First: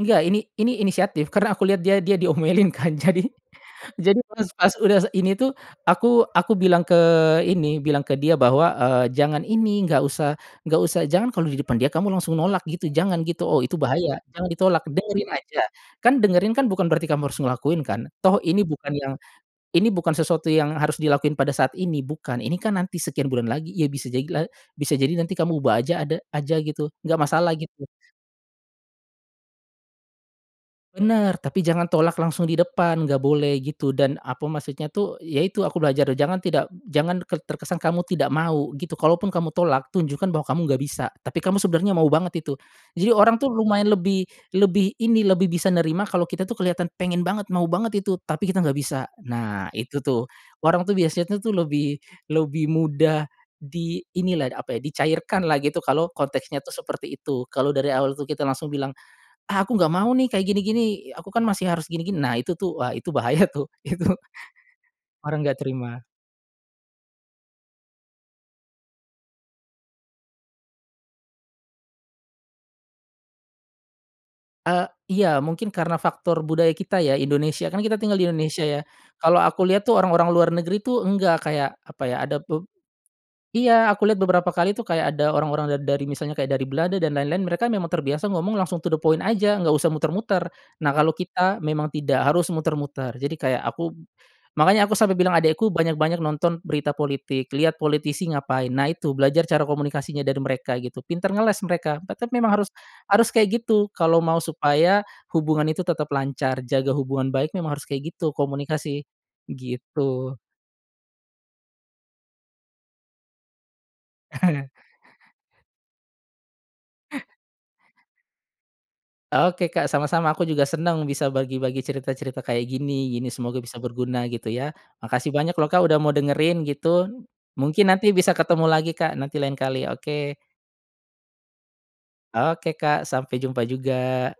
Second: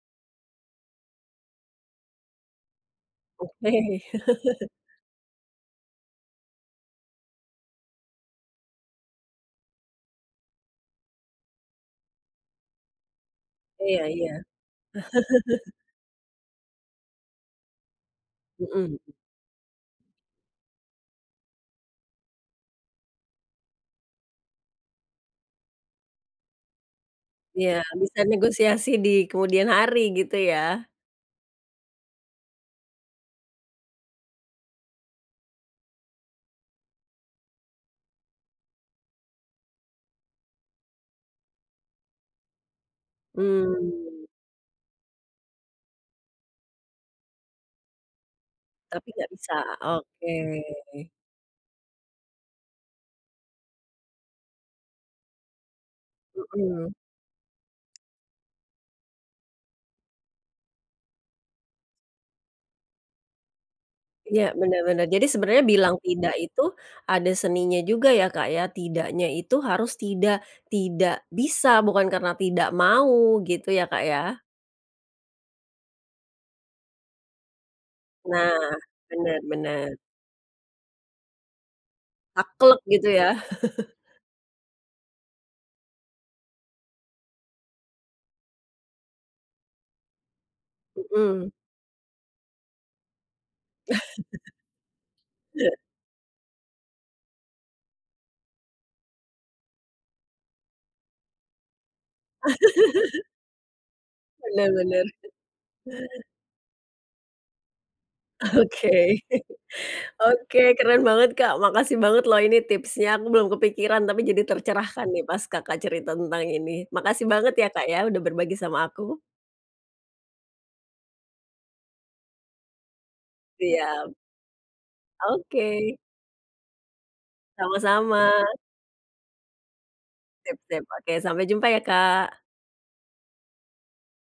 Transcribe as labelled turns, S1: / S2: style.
S1: Enggak ini ini inisiatif karena aku liat dia dia diomelin, kan. Jadi,
S2: Oke.
S1: jadi pas pas udah ini tuh, aku aku bilang ke ini, bilang ke dia bahwa, eee, "Jangan ini, nggak usah nggak usah, jangan kalo di depan dia kamu langsung nolak gitu jangan.", gitu. Oh, itu
S2: Iya,
S1: bahaya,
S2: iya.
S1: jangan ditolak, dengerin aja, kan dengerin kan bukan berarti kamu harus ngelakuin kan, toh ini bukan
S2: Mhm.
S1: yang, ini bukan sesuatu yang harus dilakuin pada saat ini, bukan. Ini kan nanti sekian bulan lagi ya, bisa jadi la bisa jadi nanti kamu ubah aja, ada aja gitu, enggak masalah,
S2: Iya,
S1: gitu.
S2: bisa negosiasi di kemudian hari gitu, ya.
S1: Bener, tapi jangan tolak langsung di depan, gak boleh gitu, dan apa, maksudnya tuh, yaitu aku belajar jangan tidak jangan terkesan kamu tidak mau gitu, kalaupun kamu tolak tunjukkan bahwa kamu nggak bisa, tapi kamu sebenarnya mau banget itu. Jadi orang tuh lumayan lebih
S2: Mmm.
S1: lebih ini, lebih bisa nerima kalau kita tuh kelihatan pengen banget, mau banget itu tapi kita nggak bisa.
S2: Tapi nggak bisa?
S1: Nah, itu tuh
S2: Oke.
S1: orang tuh biasanya tuh lebih lebih mudah di inilah, apa ya, dicairkan lah gitu, kalau konteknya tuh
S2: Mhm.
S1: seperti itu, kalo dari awal tuh kita langsung bilang "Ah, aku ga mau nih, kayak gini-gini. Aku kan masih harus gini-gini." Nah, itu wah, itu bahaya tuh, itu
S2: Ya, bener bener. Jadi
S1: orang enggak
S2: sebenarnya bilang
S1: terima.
S2: tidak itu ada seninya juga ya, Kak, ya. Tidaknya itu harus tidak tidak bisa bukan karena tidak mau gitu ya, Kak, ya.
S1: E iya mungkin karena faktor budaya kita ya, Indonesia, kan kita tinggal di Indonesia,
S2: Nah,
S1: ya.
S2: benar,
S1: Kalau aku lihat
S2: benar.
S1: tuh, orang-orang luar negeri itu enggak. Kayak, apa ya, ada be
S2: Taklek gitu, ya.
S1: iya, aku liat beberapa kali tuh, kayak ada orang-orang dari misalnya kayak dari Belanda dan lain-lain mereka memang terbiasa ngomong langsung to the point aja nggak usah muter-muter. Nah, kalo
S2: Mhm.
S1: kita memang tidak harus muter-muter, jadi kayak aku makanya aku sampe bilang adekku banyak-banyak nonton berita politik, liat politisi ngapain. Nah, itu belajar cara komunikasinya dari mereka gitu, pinter ngeles, mereka tetep memang harus harus kayak gitu, kalo mau
S2: Bener,
S1: supaya
S2: bener.
S1: hubungan itu tetep lancar, jaga hubungan baik memang harus kayak gitu,
S2: Oke.
S1: komunikasi gitu.
S2: Oke. Keren banget, Kak, makasih banget loh ini tipsnya, aku belum kepikiran tapi jadi tercerahkan nih pas Kakak cerita tentang ini, makasih banget ya, Kak, ya udah berbagi sama aku
S1: Oke, Kak, sama-sama. Aku juga seneng bisa bagi-bagi cerita-cerita kayak gini, gini semoga bisa
S2: Siap.
S1: berguna, gitu, ya. Makasih banyak loh, Kak,
S2: Oke.
S1: udah mau dengerin gitu, mungkin nanti
S2: Sama-sama.
S1: bisa ketemu lagi, Kak, nanti lain kali. Oke.
S2: Sip sip, oke. Sampai jumpa ya, Kak.
S1: Oke, Kak. sampai jumpa juga.